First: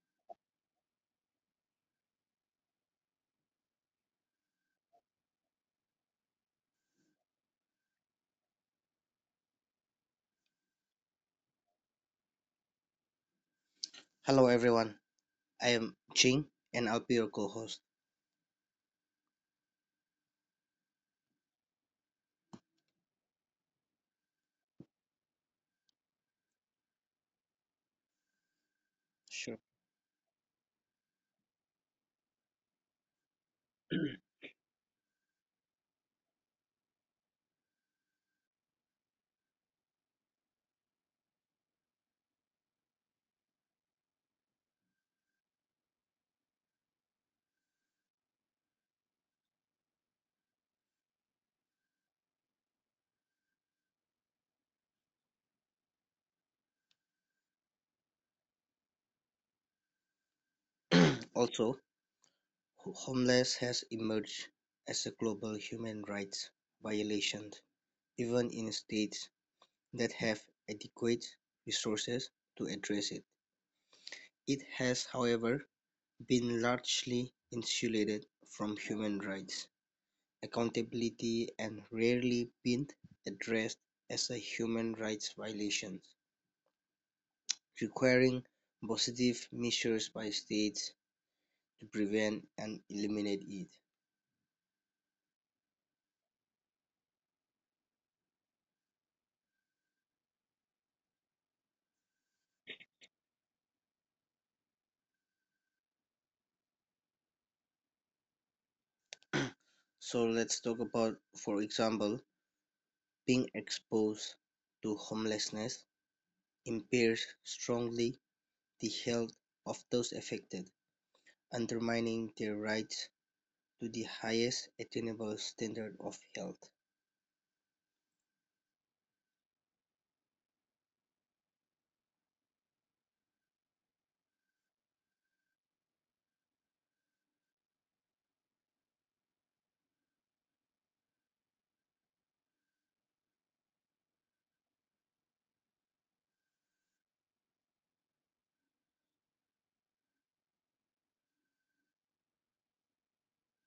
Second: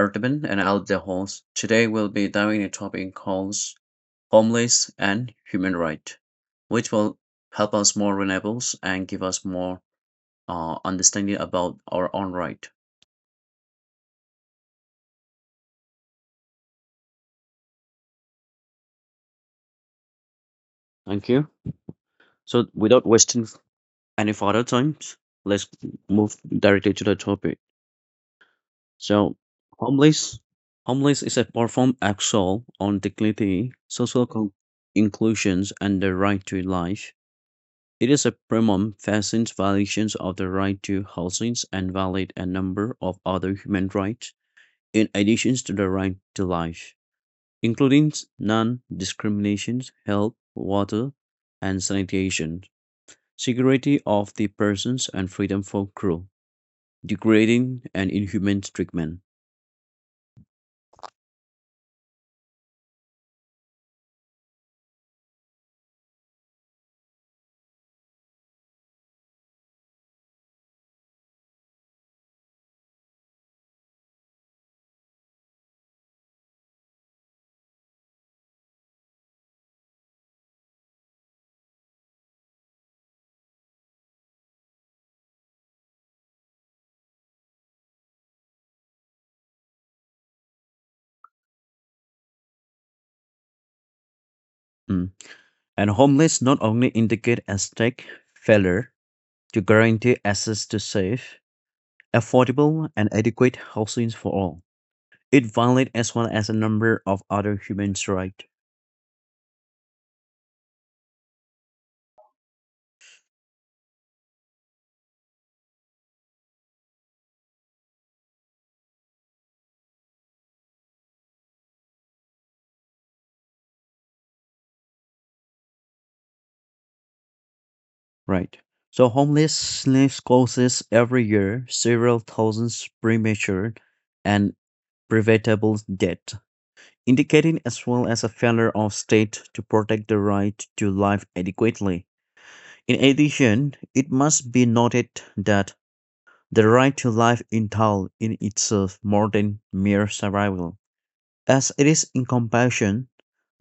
Artaban and I'll be the host. Today we'll be diving into a topic called homeless and human right, which will help us more renewables and give us more understanding about our own right. Hello everyone, I am Ching and I'll be your co-host. Thank you. So without wasting any further time, let's move directly to the topic. So Sure. homeless homeless is a profound axle on dignity, inclusions and the right to life. It is a premium fascinates violations of the right to housing and violate a number of other human rights in addition to the right to life, including non-discrimination, health, water and sanitation, security of the persons and freedom from cruel, degrading and inhumane treatment. Also, homeless has emerged as a global human rights violation, even in states that have adequate resources to address it. It has, however, been largely insulated from human rights accountability and rarely been addressed as a human rights violation, requiring positive measures by states to prevent and eliminate it. Mm. And homeless not only indicate a state failure to guarantee access to safe, affordable and adequate housing for all. It violates as well as a number of other human rights. So let's talk about, for example, being exposed to homelessness impairs strongly the health of those affected, undermining their rights to the highest attainable standard of health. Right. So homelessness causes every year several thousands premature and preventable death, indicating as well as a failure of state to protect the right to life adequately. In addition, it must be noted that the right to life entails in itself more than mere survival. As it is in compassion,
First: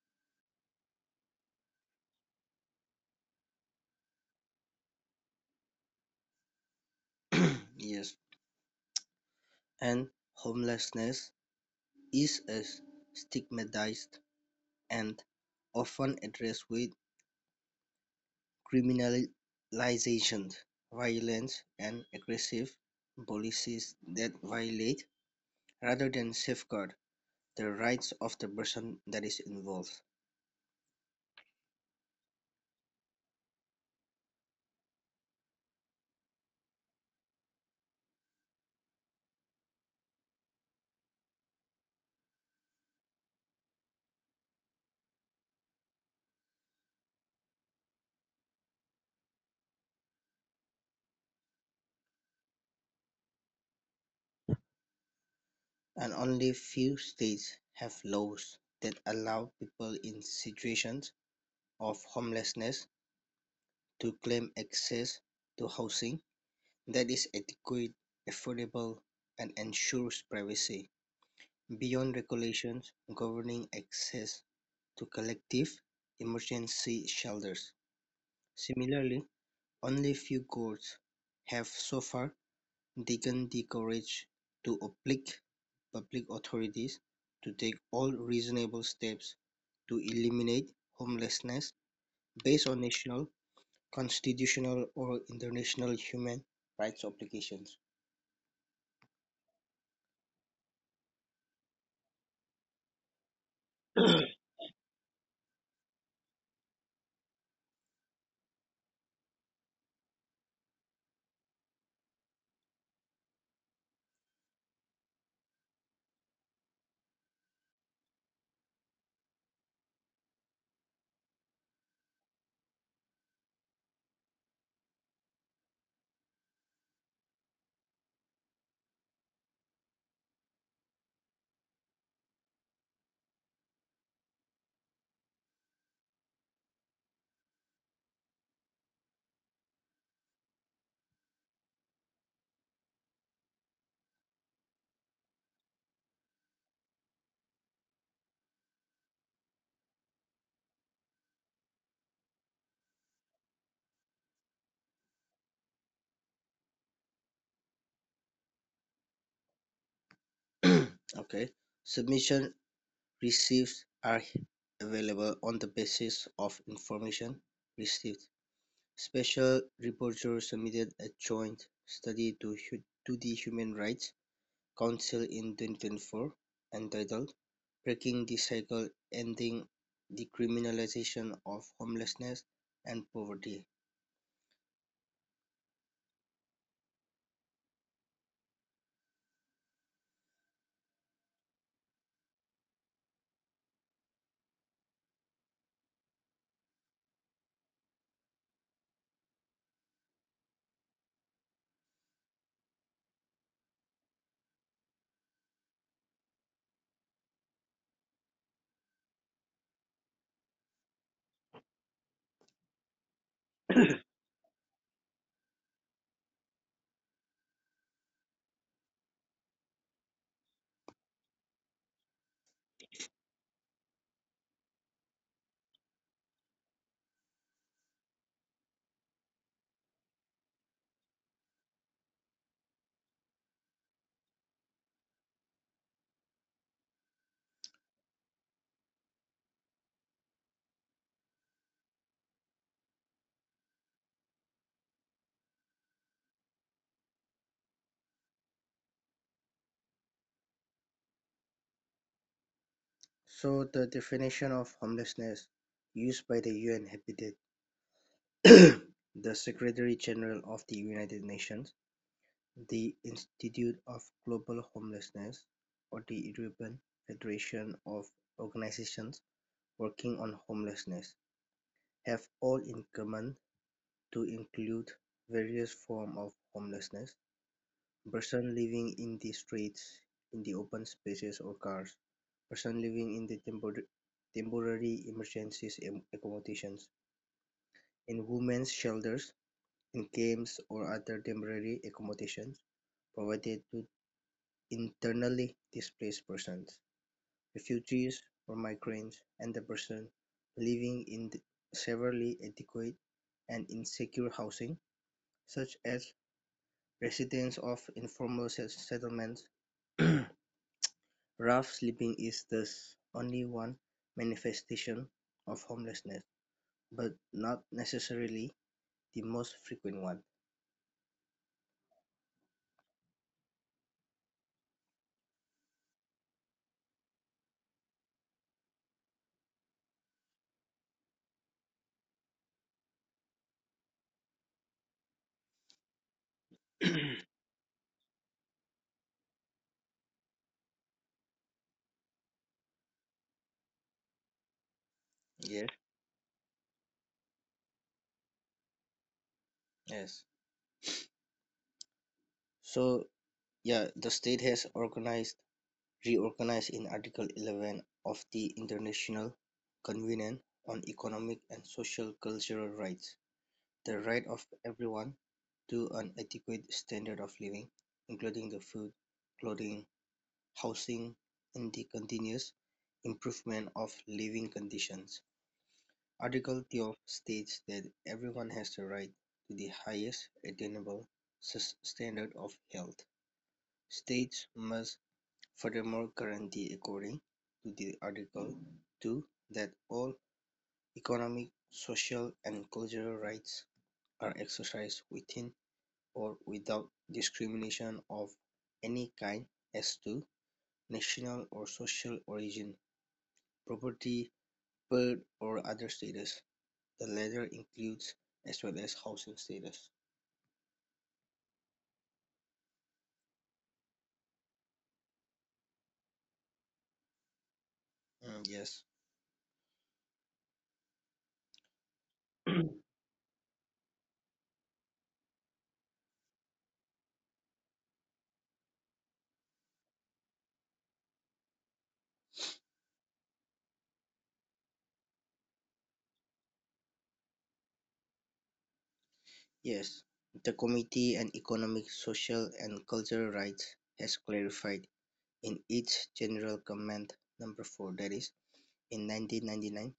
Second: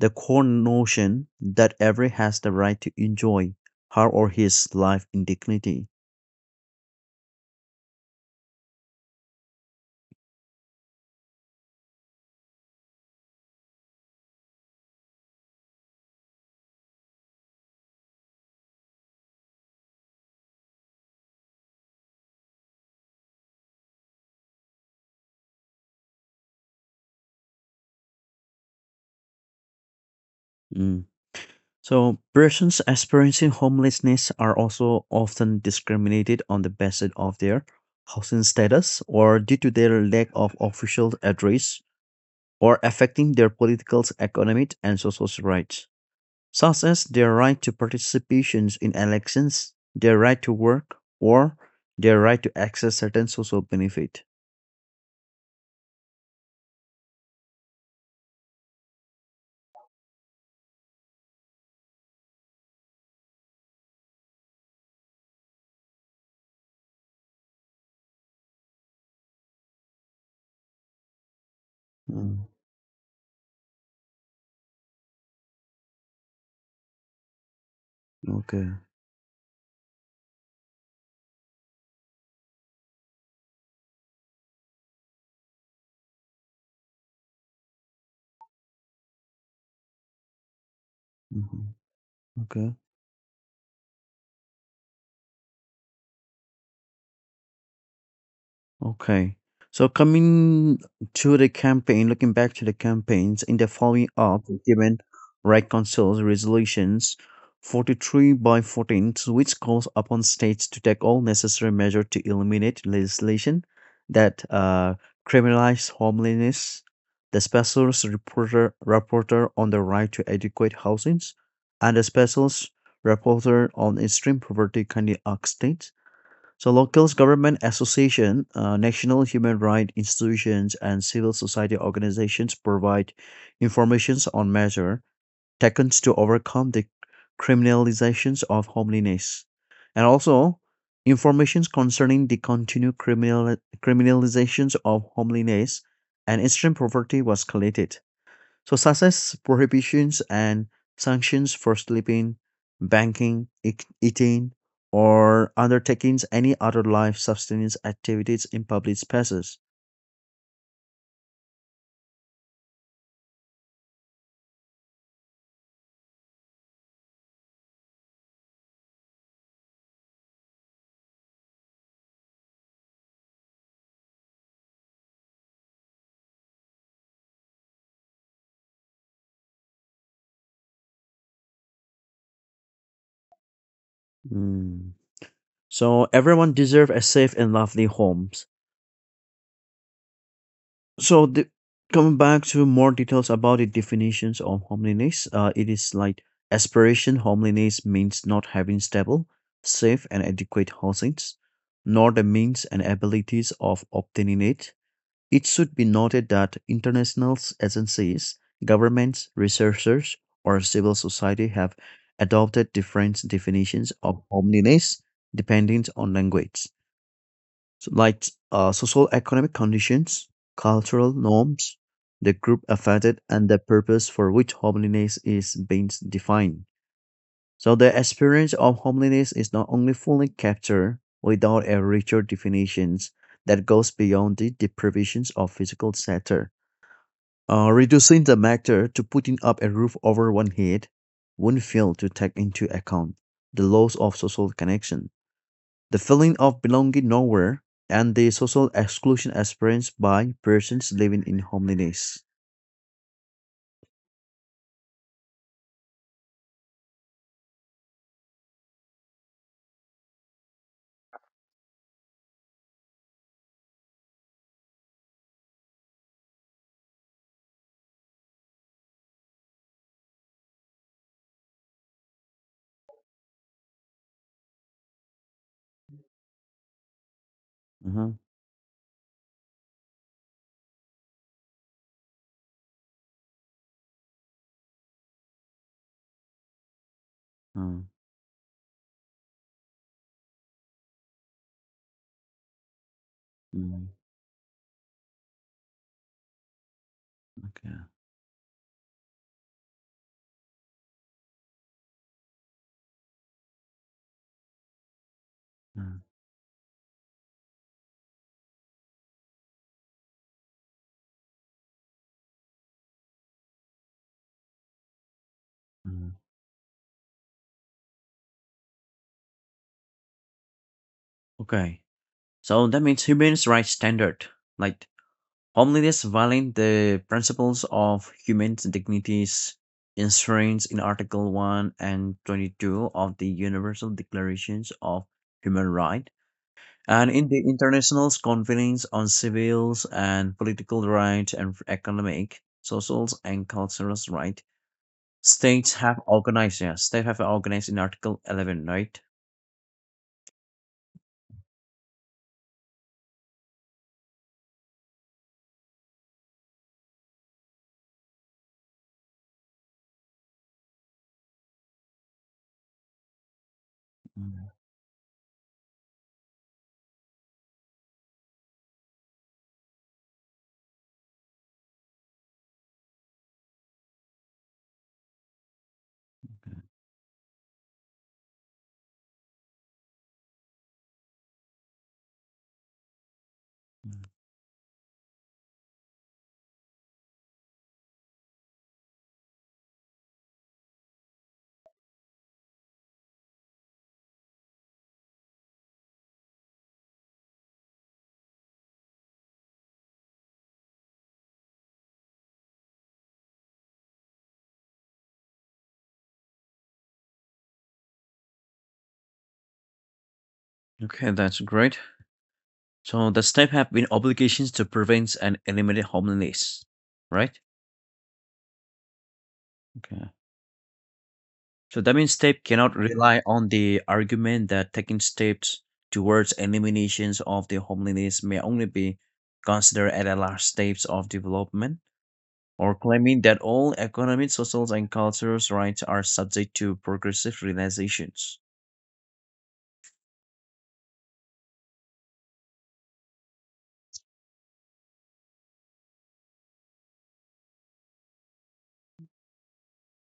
the core notion that every has the right to enjoy her or his life in dignity. Yes, and homelessness is a stigmatized and often addressed with criminalization violence, and aggressive policies that violate rather than safeguard the rights of the person that is involved. Mm. So, persons experiencing homelessness are also often discriminated on the basis of their housing status or due to their lack of official address or affecting their political, economic, and social rights, such as their right to participations in elections, their right to work, or their right to access certain social benefit. And only few states have laws that allow people in situations of homelessness to claim access to housing that is adequate affordable and ensures privacy beyond Mm, regulations governing access to collective emergency shelters. okay. Similarly, only few courts have so far taken the courage to oblige public authorities to take all reasonable steps to eliminate Mhm, homelessness based okay. on national, constitutional, or international human rights obligations. Okay. So coming to the campaign, looking back to the campaigns in the following up, given reconciles resolutions 43 by 14, which calls upon states to take all necessary measures to eliminate legislation that criminalize homelessness, the special reporter on the right to adequate housing, and the special reporter on extreme poverty can the states, so locals, government association, national human rights institutions, and civil society organizations provide informations on measure taken to overcome the criminalizations of homelessness, and also informations concerning the continued criminalizations of homelessness and extreme poverty was collected. So success prohibitions and sanctions for sleeping, banking, eating, or undertakings any other life sustenance activities in public spaces. Okay. Submission receipts are available on the basis of information received. Special rapporteurs submitted a joint study to the Human Rights Council in 2024, entitled "Breaking the Cycle: Ending the Criminalization of Homelessness and Poverty". Mm. So everyone deserve a safe and lovely homes. So coming back to more details about the definitions of homeliness, it is like aspiration. Homeliness means not having stable, safe, and adequate housings, nor the means and abilities of obtaining it. It should be noted that international agencies, governments, researchers, or civil society have adopted different definitions of homeliness depending on language, so uh, economic conditions, cultural norms, the group affected, and the purpose for which homeliness is being defined. So the experience of homeliness is not only fully captured without a richer definitions that goes beyond the deprivations of physical shelter. Reducing the matter to putting up a roof over one head won't fail to take into account the loss of social connection, the feeling of belonging nowhere, and the social exclusion experienced by persons living in homelessness. So the definition of homelessness used by the UN Habitat, the Secretary-General of the United Nations, the Institute of Global Homelessness, or the European Federation of Organizations working on homelessness have all in common to include various forms of homelessness. Uh-huh. Person living in the streets, in the open spaces or cars. Person living in the temporary emergencies accommodations. Uh, In women's shelters, in camps or other temporary accommodations provided to mm, internally displaced persons. okay. Refugees or migrants and the person living in severely inadequate and insecure housing, such Uh, as residents of informal settlements. Rough sleeping is thus only one manifestation of uh. homelessness, but not necessarily the most frequent one. Okay. So that means human rights standard. Like homelessness violates the principles of human dignities enshrined in Article 1 and 22 of the Universal Declarations of Human Rights and in the International Conventions on Civil and Political Rights and Economic, Social, and Cultural Rights. Yes. States have organized, yeah, states have organized in Article 11, right? Yes. So yeah, the state has organized reorganized in Article 11 of the International Covenant on Economic and Social Cultural Rights, the right of Mm, everyone to an adequate standard of living, including the food, clothing, housing, and the continuous improvement of living conditions. okay. Article 12 states that everyone has the right to the highest attainable standard of health. Mm. States must, furthermore, guarantee according to the Article Two that all economic, social and cultural rights are exercised within or without discrimination of any kind as to national or social origin, property, birth or other status. The latter includes as well as housing status. Okay, that's great. So the SNAP have been obligations to prevent and eliminate homelessness, right? Mm, yes. Okay. So that means SNAP cannot rely on the argument that taking steps towards eliminations of the homelessness may only be considered at a last stage of development, or claiming that all economic, social, and cultural rights are subject to progressive realizations. Yes, the Committee on Economic, Social and Cultural Rights has clarified in each general comment number four, that is in 1999,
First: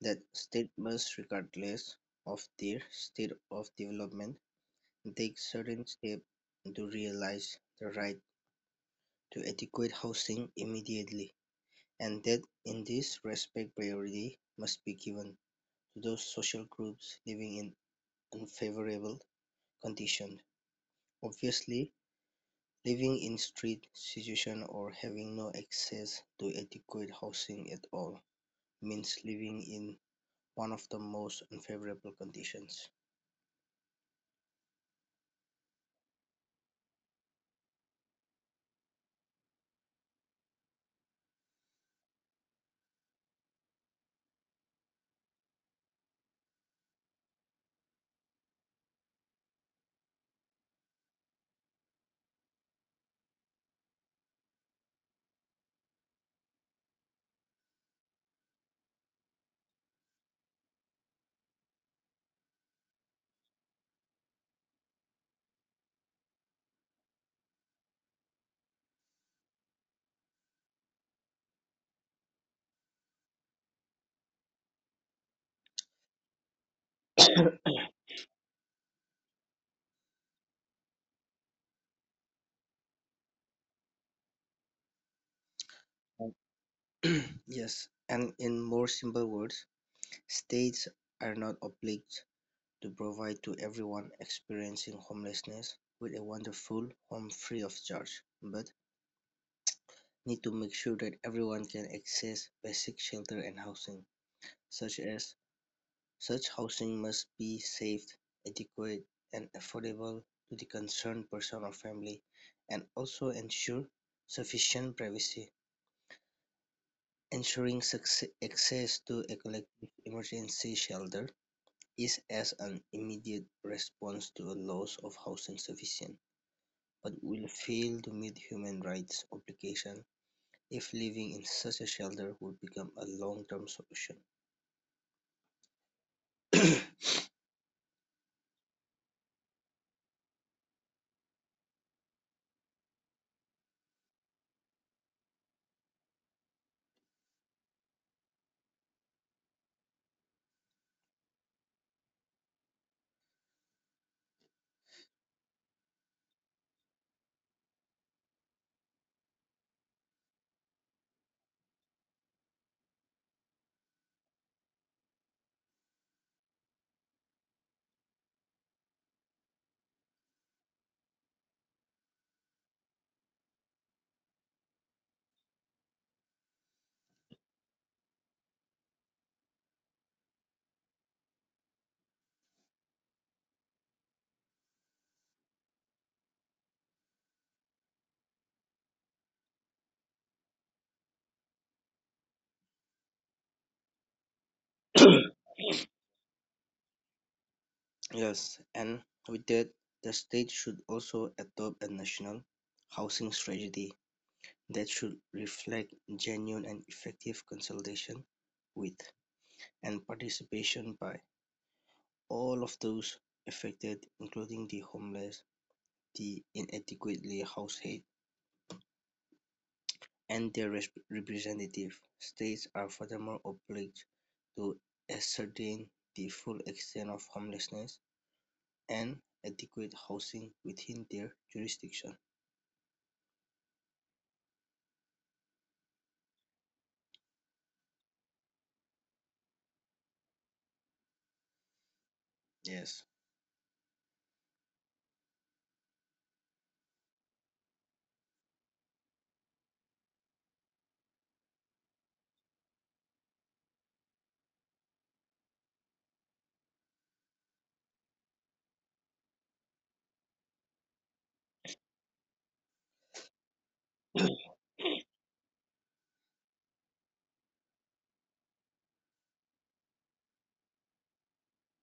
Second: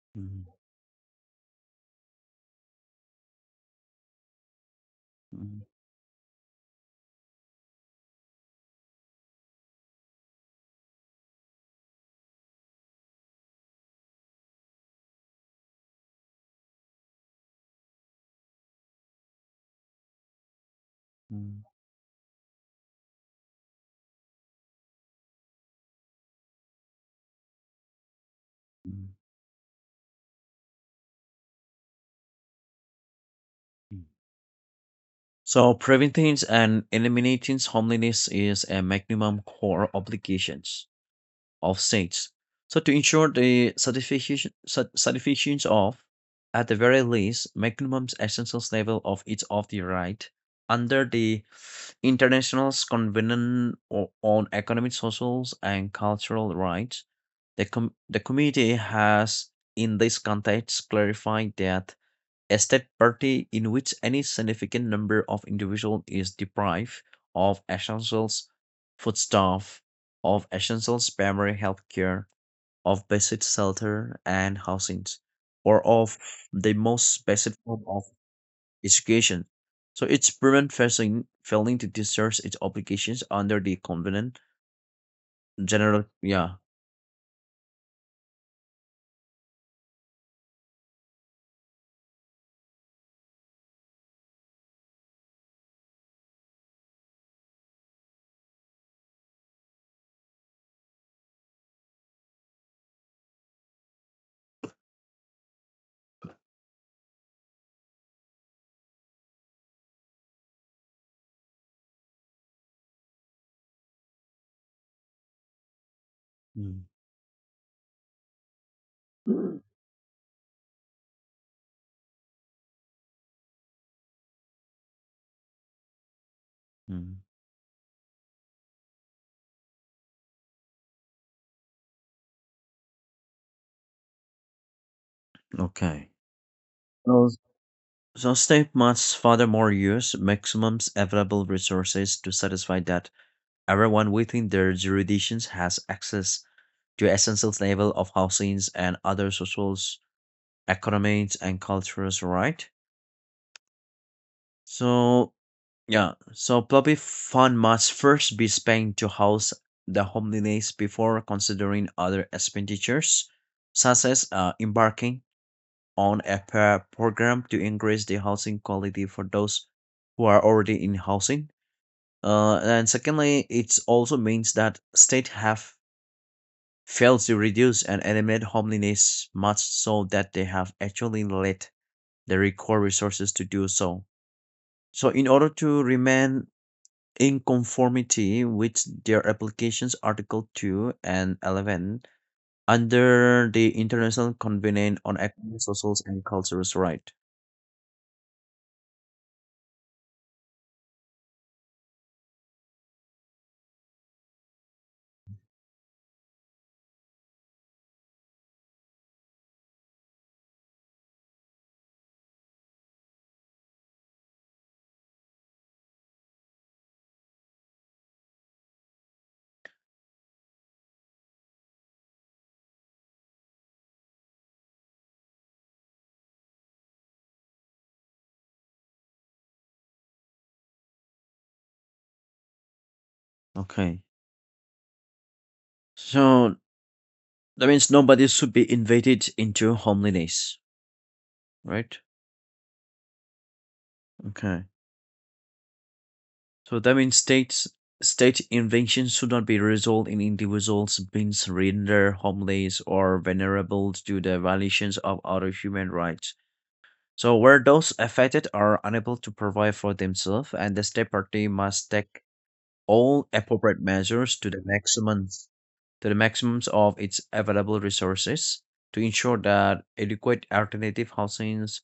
that Mm, state must, regardless of their state of development, take mm, certain steps to realize the right to adequate housing immediately, and that in this respect priority must be given to those social groups living in unfavorable conditions. mm, Obviously, living in street situation or having no access to adequate housing at all mm, means living in one of the most unfavorable conditions. mm. So preventing and eliminating homelessness is a minimum core obligations of states. So to ensure the satisfaction, satisfaction of, at the very least, minimum essential level of each of the right under the International Convention on Economic, Social, and Cultural Rights, the committee has, in this context, clarified that a state party in which any significant number of individuals is deprived of essentials foodstuff, of essentials primary healthcare, of basic shelter and housing, or of the most basic form of education. So it's prevent failing to discharge its obligations under the covenant general yeah. Yes, and in more simple words, states are not obliged to provide to everyone experiencing homelessness with a wonderful home free of charge, but need to make sure that everyone can access basic shelter and housing, such as. Such housing must be safe, adequate and affordable to the concerned person or family, and also ensure sufficient privacy. Mm. Ensuring access to a collective emergency shelter is as an immediate response to a loss of housing sufficient, but Mm. will fail to meet human rights obligations if living in such a shelter would become a long-term solution. Okay. So state must furthermore use maximum available resources to satisfy that everyone within their jurisdictions has access to essential level of housings and other social, economic, and cultural right. So yeah, so public fund must first be spent to house the homeless before considering other expenditures, such as embarking on a program to increase the housing quality for those who are already in housing. And secondly, it also means that state have failed to reduce and eliminate homelessness much so that they have actually lacked the required resources to do so. So in order to remain in conformity with their applications Article 2 and 11 under the International Convention on Economic, Social, and Cultural Rights. Yes, and with that, the state should also adopt a national housing strategy that should reflect genuine and effective consultation with and participation by all of those affected, including the homeless, the inadequately housed, and their representative. States are furthermore obliged to ascertain the full extent of homelessness and adequate housing within their jurisdiction. Okay. So that means nobody should be invaded into homeliness, right? Yes. Okay. So that means state inventions should not be result in individuals being rendered homeless or vulnerable to the violations of other human rights. So where those affected are unable to provide for themselves and the state party must take all appropriate measures to the maximum to the maximums of its available resources to ensure that adequate alternative housings,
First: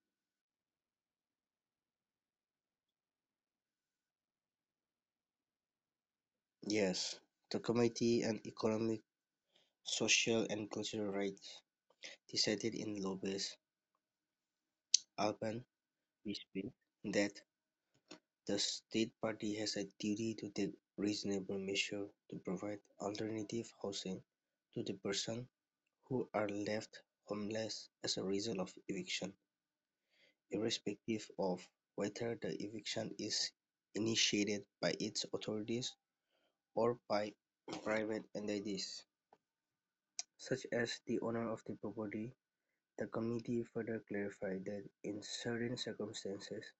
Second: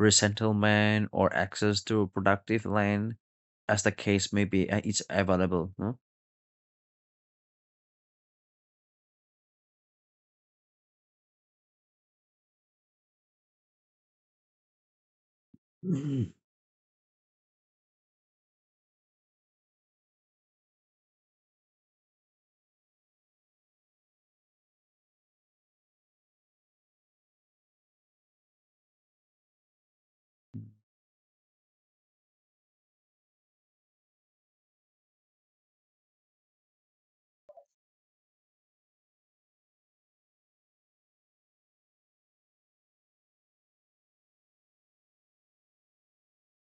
resettlement, or access to productive land, as the case may be, is available. No? Yes. The Committee on Economic, Social and Cultural Rights decided in Lobes Alban, Mhm. Brisbane that the state party has a duty to take reasonable measures to provide alternative housing to the persons who are left homeless as a result of eviction, irrespective of whether the eviction is initiated by its authorities or by private entities. Such as the owner of the property, the committee further clarified that in certain circumstances,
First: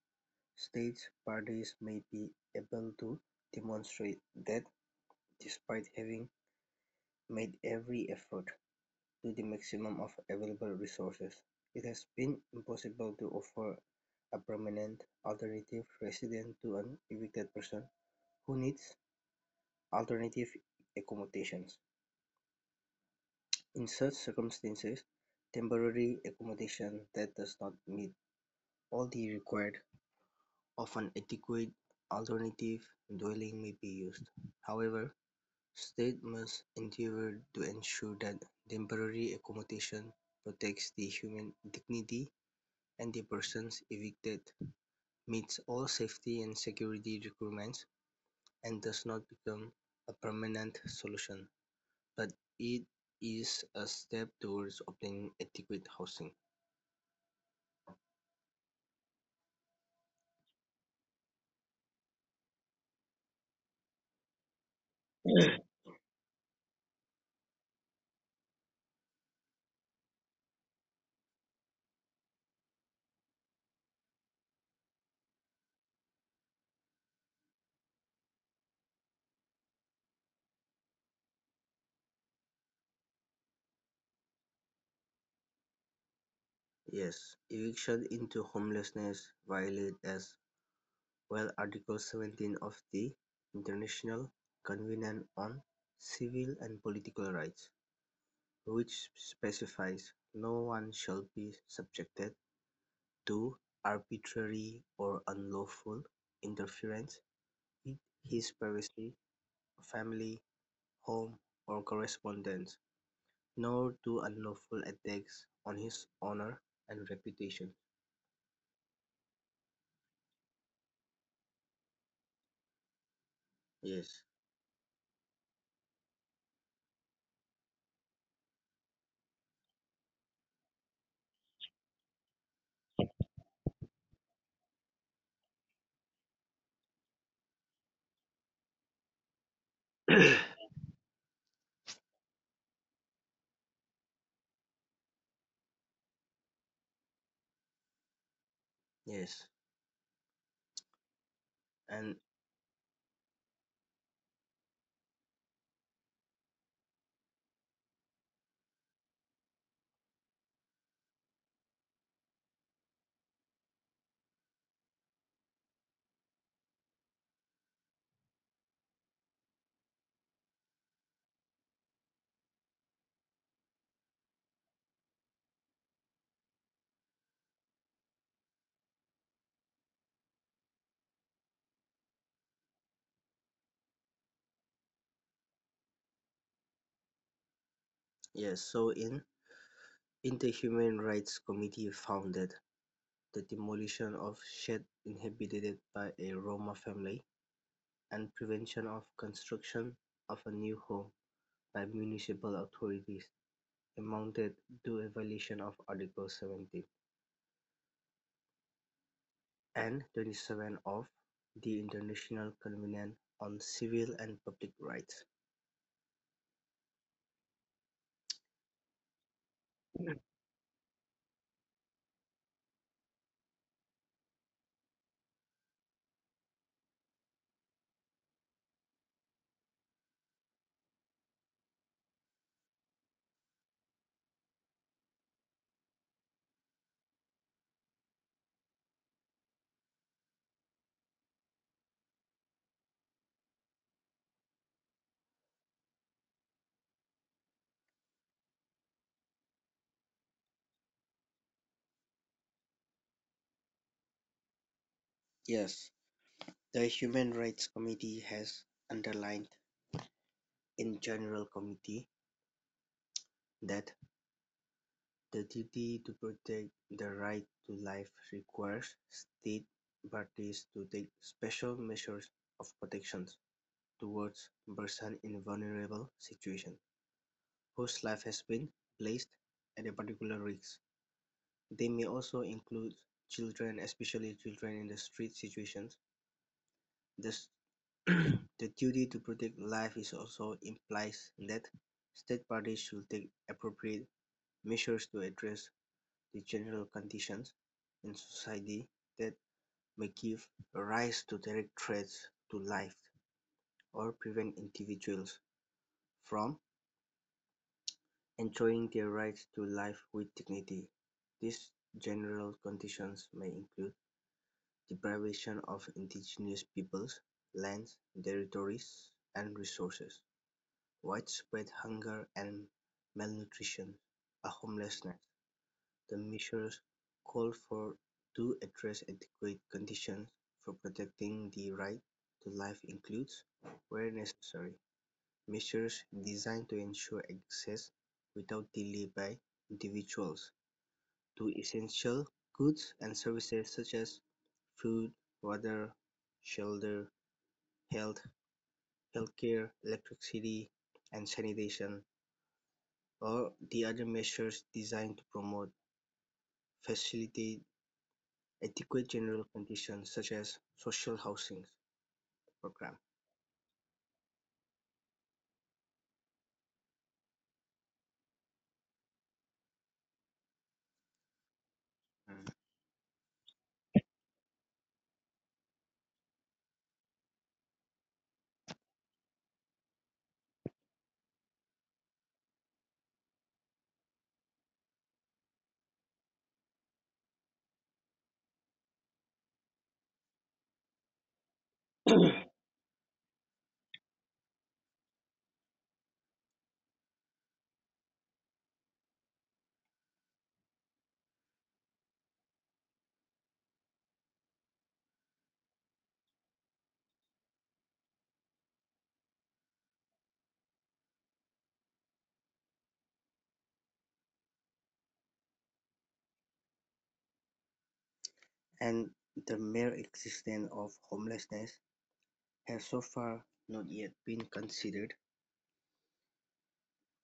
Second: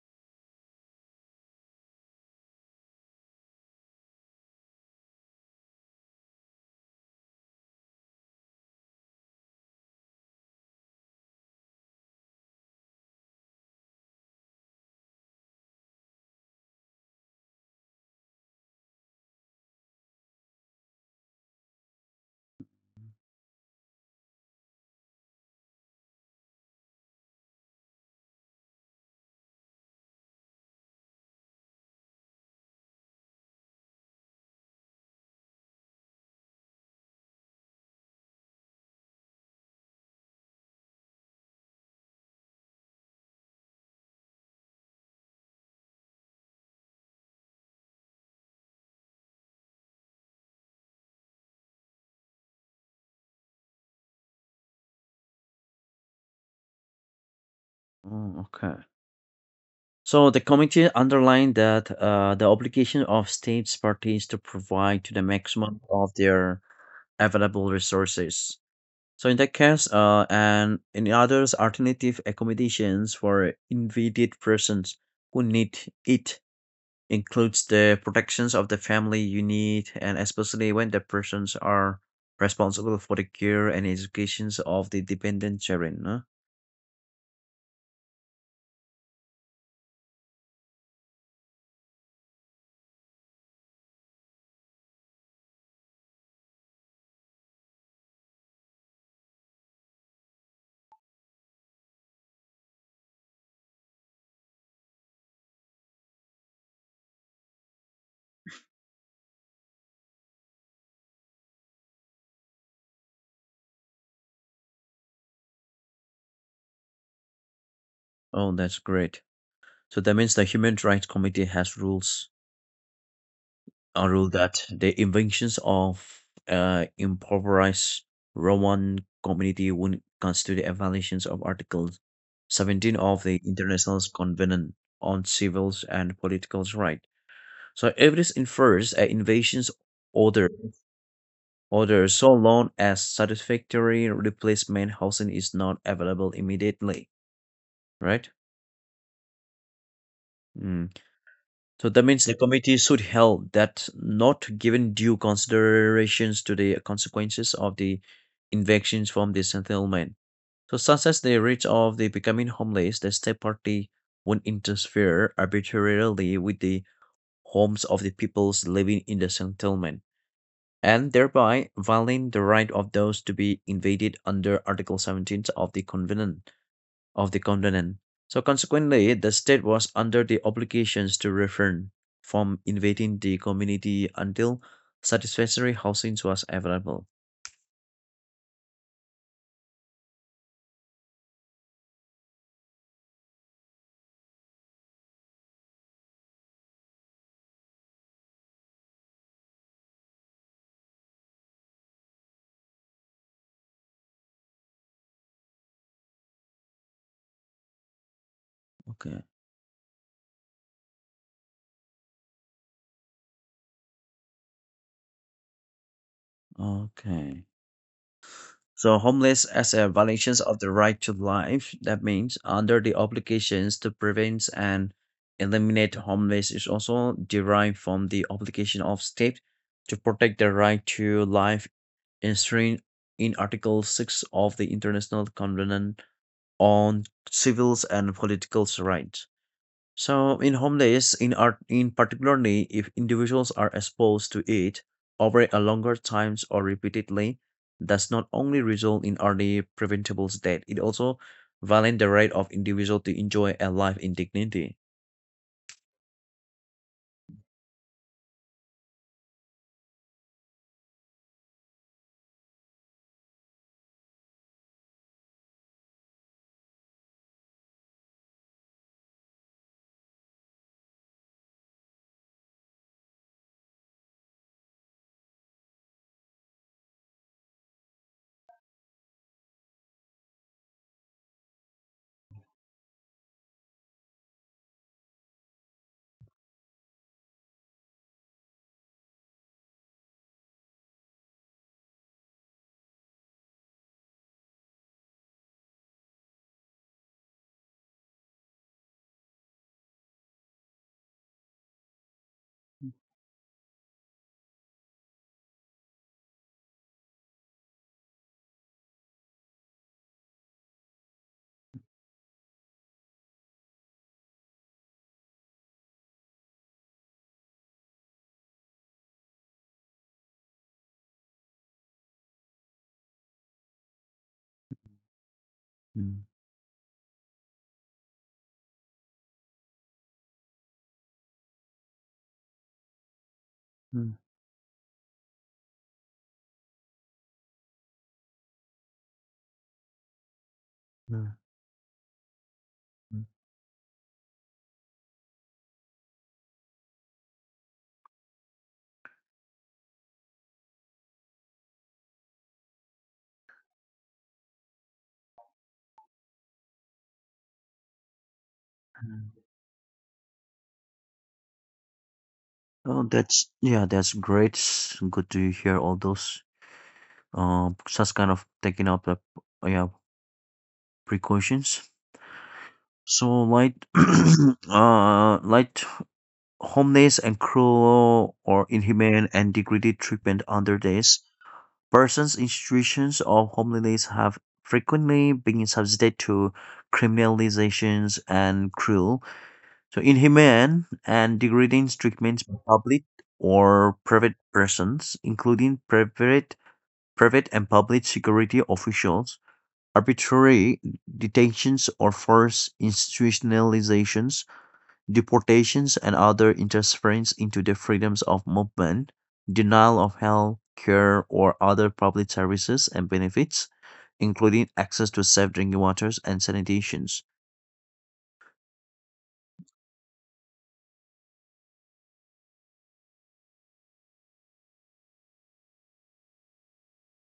states parties may be able to demonstrate that despite having made every effort to the maximum of available resources, it has been impossible to offer a permanent alternative residence to an evicted person who needs alternative accommodations. In such circumstances, temporary accommodation that does not meet all the required, often adequate, alternative dwelling may be used; however, state must endeavour to ensure that temporary accommodation protects the human dignity and the persons evicted, meets all safety and security requirements, and does not become a permanent solution, but it is a step towards obtaining adequate housing. Mm, okay. So the committee underlined that the obligation of states parties to provide to the maximum of their available resources. So in that case, and in others, alternative accommodations for invalid persons who need it includes the protections of the family unit, and especially when the persons are responsible for the care and educations of the dependent children. Huh? Yes, eviction into homelessness violates as well, Article 17 of the International Covenant on Civil and Political Rights, which specifies "No one shall be subjected to arbitrary or unlawful interference with his privacy, family, home, or correspondence, nor to unlawful attacks on his honor and reputation." Oh, that's great. So that means the Human Rights Committee has rules, Yes, ruled that the inventions of impoverished Roman community would constitute a violation of Article 17 of the International Covenant on Civil and Political Rights. So evidence infers an invasion's order, order so long as satisfactory replacement housing is not available immediately, right? yes, Mm. So that and means the committee should held that not given due considerations to the consequences of the invasions from the settlement. So such as the risk of the becoming homeless, the state party won't interfere arbitrarily with the homes of the peoples living in the settlement, and thereby violating the right of those to be invaded under Article 17 of the Covenant of the continent. So consequently, the state was under the obligations to refrain from invading the community until satisfactory housing was available. yes. So in the Human Rights Committee founded the demolition of sheds inhabited by a Roma family, and prevention of construction of a new home by municipal authorities amounted to a violation of Article seventeen Okay. and twenty-seven of the International Covenant on Civil and Public Rights. Okay. So homeless as a violations of the right to life, that means under the obligations to prevent and eliminate homeless is also derived from the obligation of state to protect the right to life enshrined in Article 6 of the International Covenant on civils and political rights. So in homeless, in particularly if individuals are exposed to it over a longer times or repeatedly, does not only result in early preventable death, it also violate the right of individual to enjoy a life in dignity. Yes, the Human Rights Committee has underlined in General Committee that the duty to protect the right to life requires state parties to take special measures of protection towards persons in vulnerable situations whose life has been placed at a particular risk. They may also include children, especially children in the street situations. Thus, the duty to protect life is also implies that state parties should take appropriate measures to address the general conditions in society that may give rise to direct threats to life or prevent individuals from enjoying their rights to life with dignity. These general conditions may include deprivation of indigenous peoples, lands, territories, and resources, widespread hunger and malnutrition, a homelessness. The Mm, measures called for to address adequate conditions for protecting the right to life includes, mm, where necessary, measures designed to ensure access without delay by individuals mm, to essential goods and mm, services such as food, water, shelter, health, healthcare, electricity, and sanitation, or the other measures designed to promote, facilitate, adequate general mm. conditions such as social housing programs. Oh, that's yeah, that's great. Good to hear all those. Such kind of taking up the yeah precautions. So light, light homeless and cruel or inhumane and degraded treatment under this persons in situations of homelessness have frequently been subjected to criminalizations and cruel, so inhumane and degrading treatments by public or private persons, including private and public security officials. Arbitrary detentions or forced institutionalizations, deportations, and other interference into the freedoms of movement, denial of health care or other public services and benefits, including access to safe drinking waters and sanitation. And the mere existence of homelessness has so far not yet been considered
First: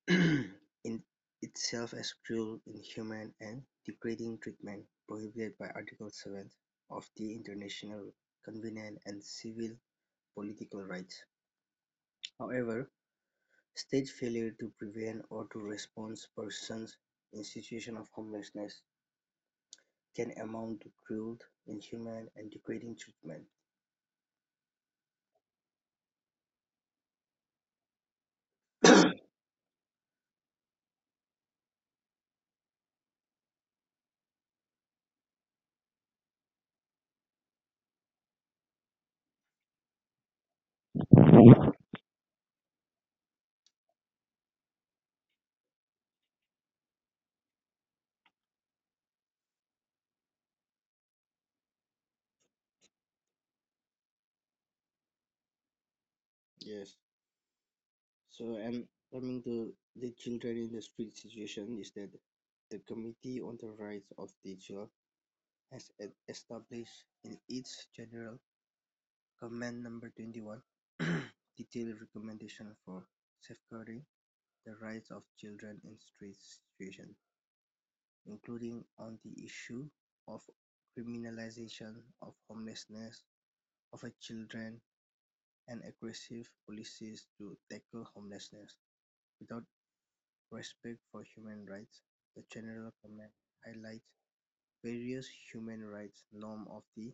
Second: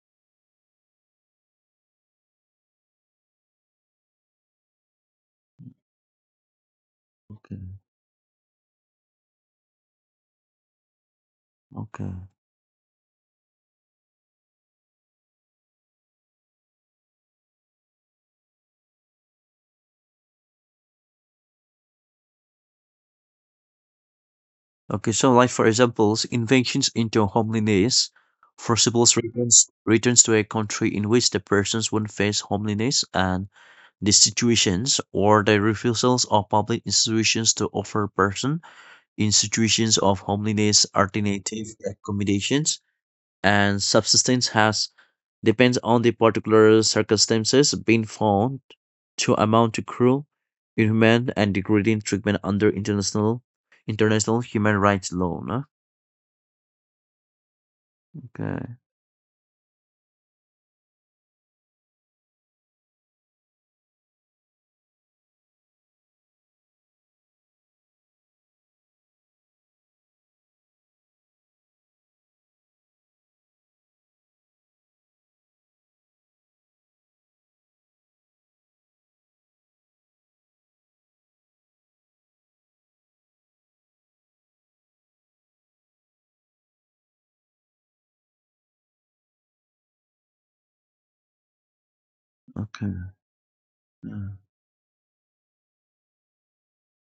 in itself as cruel, inhuman, and degrading treatment prohibited by Article 7 of the Okay, International Convention on Civil Political Rights. okay. However, state failure to prevent or to respond persons in situation of homelessness can amount to cruel, inhuman, and degrading treatment. Okay, so like for examples, invasions into homeliness, forcible returns to a country in which the persons would face homeliness and the situations or the refusals of public institutions to offer persons in situations of homelessness alternative accommodations and subsistence has depends on the particular circumstances being found to amount to cruel inhumane and degrading treatment under international human rights law. No? Yes. So, Okay. and coming to the children in the street situation is that the Committee on the Rights of the Child has established in its General Comment Number 21 detailed recommendation for safeguarding the rights of children in street situations, including on the issue of criminalization of homelessness of a children and aggressive policies to tackle homelessness without respect for human rights. The general Okay. comment highlights Mm. various human rights norms of the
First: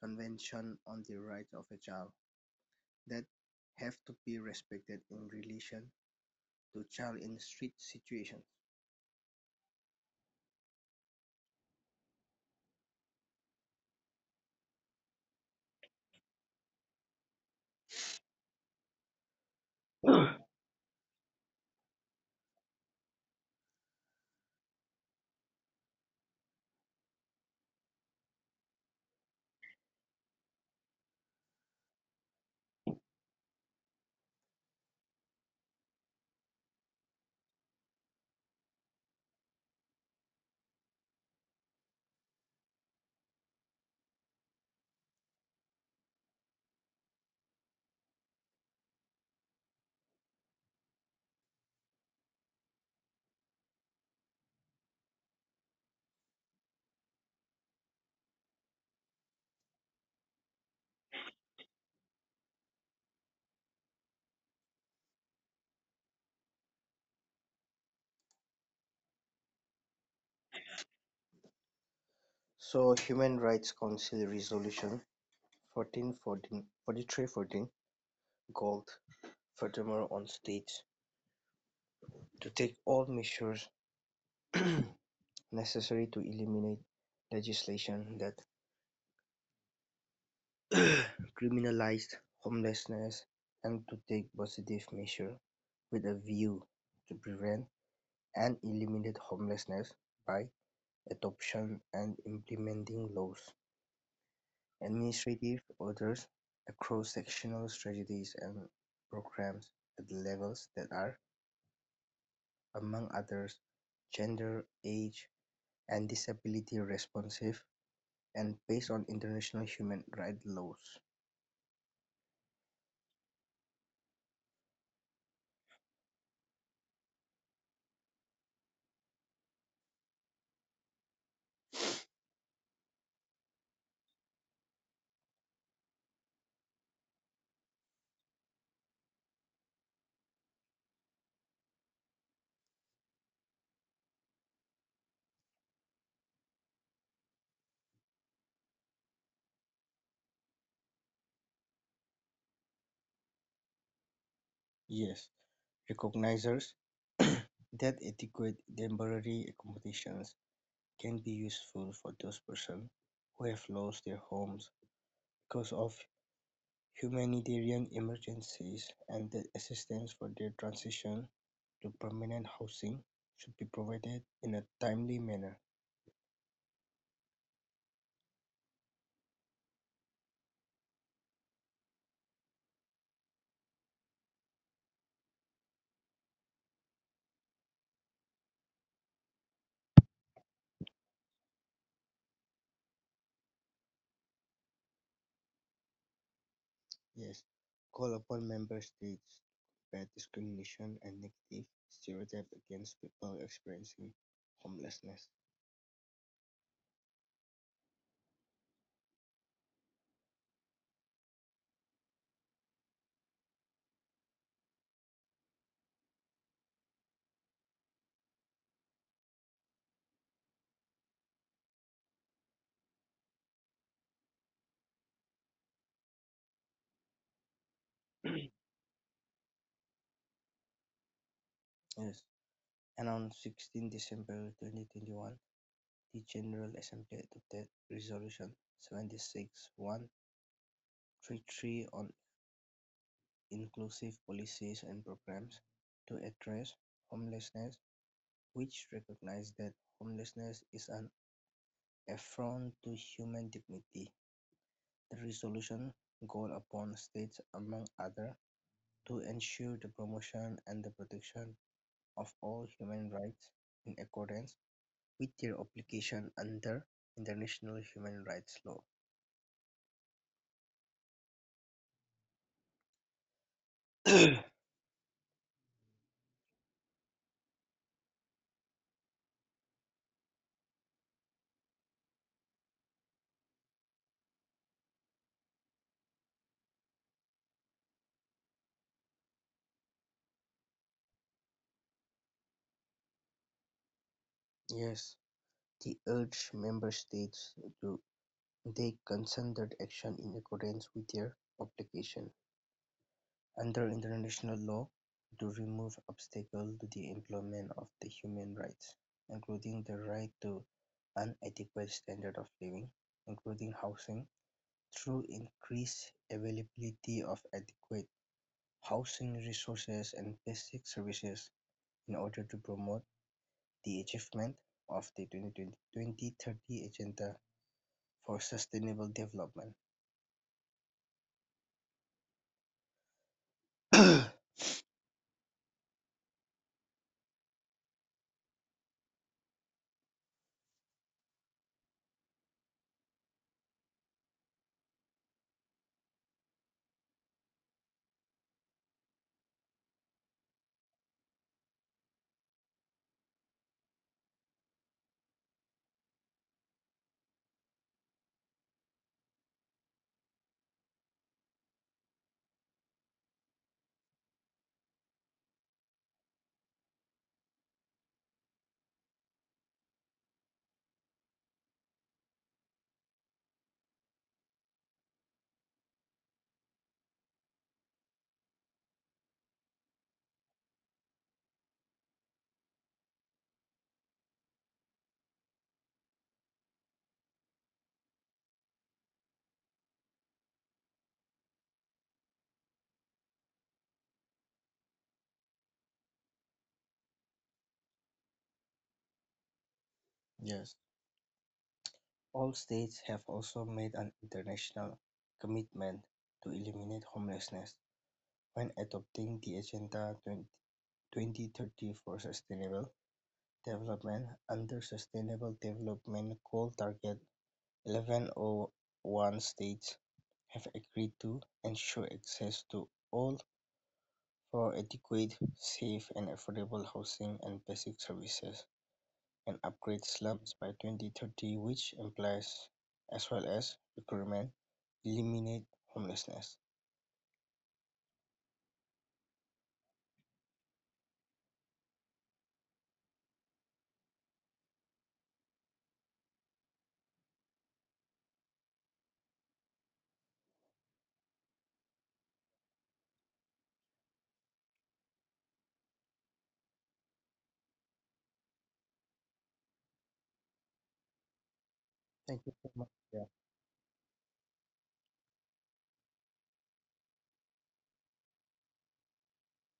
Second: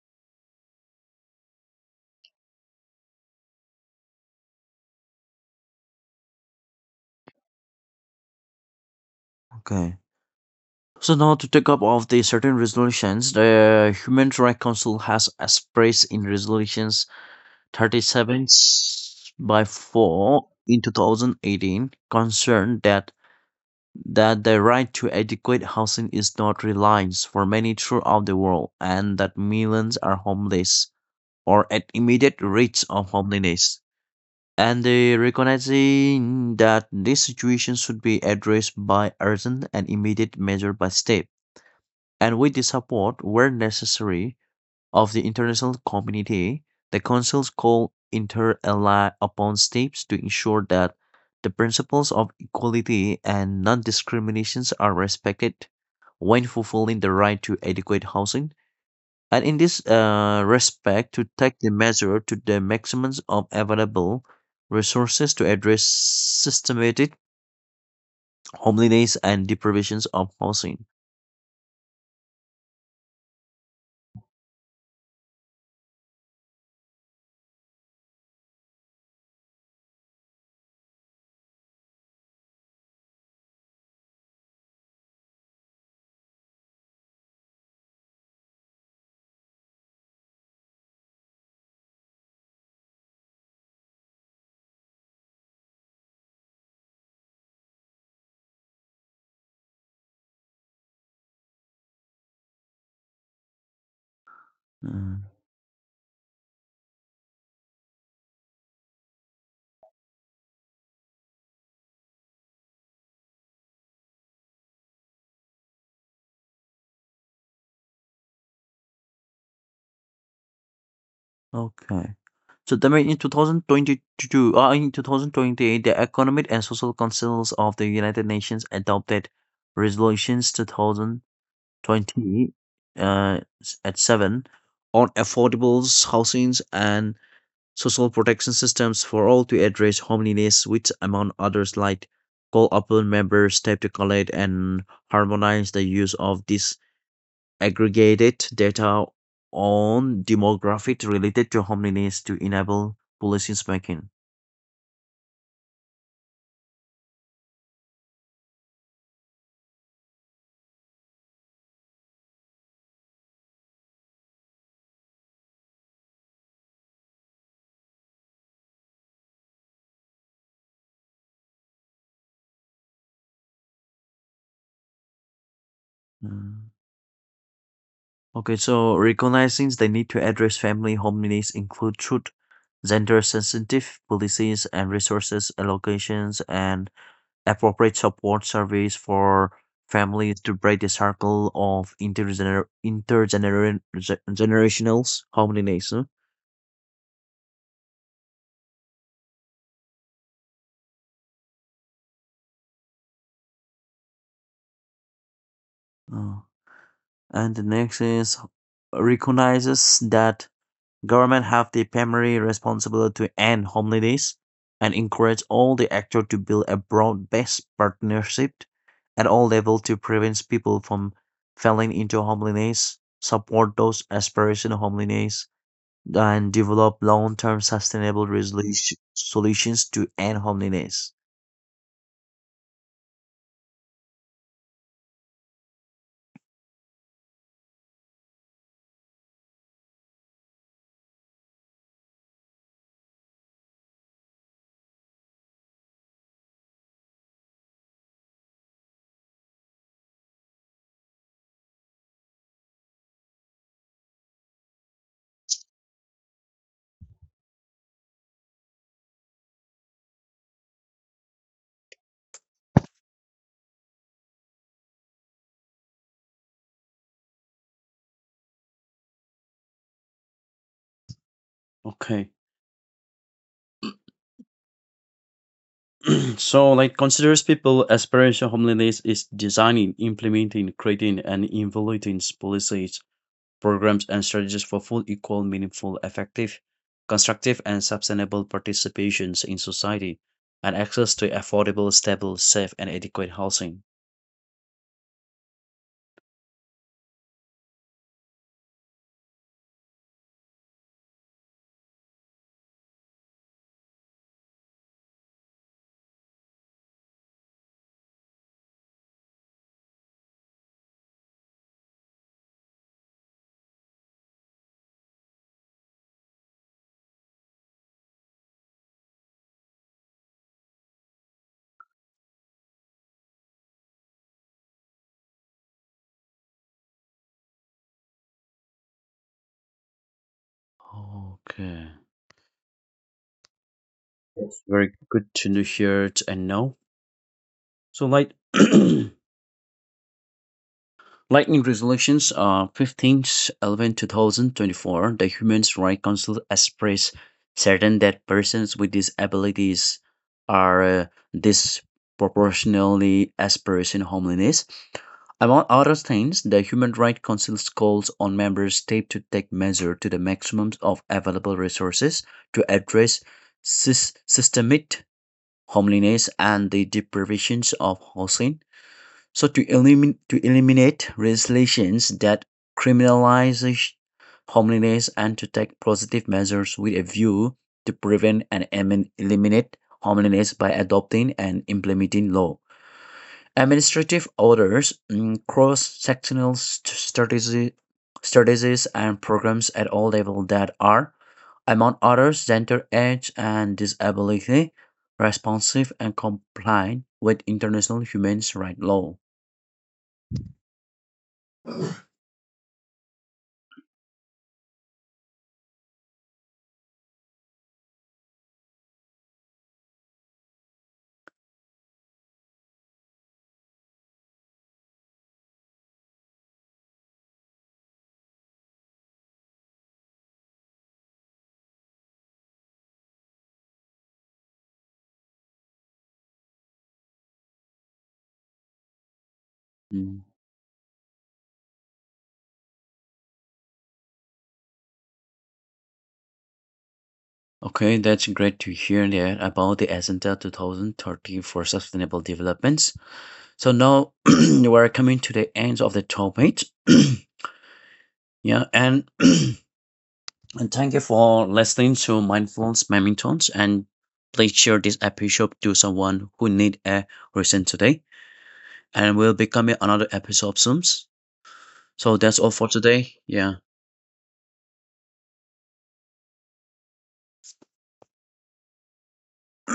Convention on the Rights of a Child that have to be respected in relation to child in street situations. Okay, so now to take up of the certain resolutions, the Human Rights Council has expressed in resolutions 37 by 4 in 2018 concerned that the right to adequate housing is not reliance for many throughout the world and that millions are homeless or at immediate risk of homelessness and they recognizing that this situation should be addressed by urgent and immediate measure by state and with the support where necessary of the international community, the Council's call inter-ally upon states to ensure that the principles of equality and non-discriminations are respected when fulfilling the right to adequate housing, and in this respect to take the measure to the maximum of available resources to address systematic homelessness and deprivations of housing. So Human Rights Council Resolution 4314 called furthermore on states to take all measures necessary to eliminate legislation that criminalized homelessness and to take positive measures with a view to prevent and eliminate homelessness by adoption and implementing laws, Mm, administrative orders, cross-sectional strategies and programs at the levels that are, among others, gender, age, and disability responsive and based on international human rights laws. okay. So, that mean in 2022 in 2028, the Economic and Social Councils of the United Nations adopted resolutions 2020 at 7 on affordable housings and social protection systems for all to address homelessness, which, among others, like call upon member states to collect and harmonize the use of these aggregated data on demographic related to homelessness to enable policymaking. Yes, recognizes that adequate temporary accommodations can be useful for those persons who have lost their homes because of humanitarian emergencies and that assistance for their transition to permanent housing should be provided in a timely manner. Mm. Okay, so recognizing the need to address family homelessness include through gender-sensitive policies and resources allocations and appropriate support service for families to break the circle of generational homelessness. Yes, call upon member states to combat discrimination and negative stereotype against people experiencing homelessness. Huh? And the next is recognizes that government have the primary responsibility to end homelessness and encourage all the actors to build a broad-based partnership at all levels to prevent people from falling into homelessness, support those experiencing homelessness, and develop long-term sustainable solutions to end homelessness. Yes, and on 16 December 2021, the General Assembly adopted Resolution 76/133 on inclusive policies and programs to address homelessness, which recognized that homelessness is an affront to human dignity. The resolution called upon states, among others, to ensure the promotion and the protection of all human rights in accordance with their obligation under international human rights law. Okay. So like considers people aspiration homelessness is designing, implementing, creating and evaluating policies programs and strategies for full, equal, meaningful, effective, constructive, and sustainable participations in society, and access to affordable, stable, safe, and adequate housing. Yes, they urged member states to take concerted action in accordance with their obligation under international law to remove obstacles to the employment of the human rights, including the right to an adequate standard of living, including housing, through increased availability of adequate housing resources and basic services in order to promote the achievement of the 2020 2030 Agenda for Sustainable Development. Okay. That's very good to know, hear, and know. So, like, Lightning resolutions are 15th 2024. The Human Rights Council expressed certain that persons with disabilities are disproportionately expressed in homelessness. Among other things, the Human Rights Council calls on member states to take measures to the maximum of available resources to address systemic homelessness and the deprivations of housing so to eliminate legislations that criminalize homelessness and to take positive measures with a view to prevent and eliminate homelessness by adopting and implementing law. Administrative orders, mm, cross-sectional strategies and programs at all levels that are, among others, gender, age, and disability, responsive and compliant with international human rights law. Yes. All states have also made an international commitment to eliminate homelessness when adopting the Agenda 20 2030 for Sustainable Development under Sustainable Development Goal Target 1101. States have agreed to ensure access to all for adequate, safe and affordable housing and basic services, and upgrade Mm. slums by 2030, which implies as well as recruitment, eliminate homelessness. Okay, that's great to hear there about the Agenda 2030 for Sustainable Developments. So now we're coming to the end of the topic. Yeah, and and thank you for listening to Mindfulness Mementons and please share this episode to someone who need a reason today. And we'll be coming another episode soon. So Thank that's you all so for much. today. Yeah. Yeah.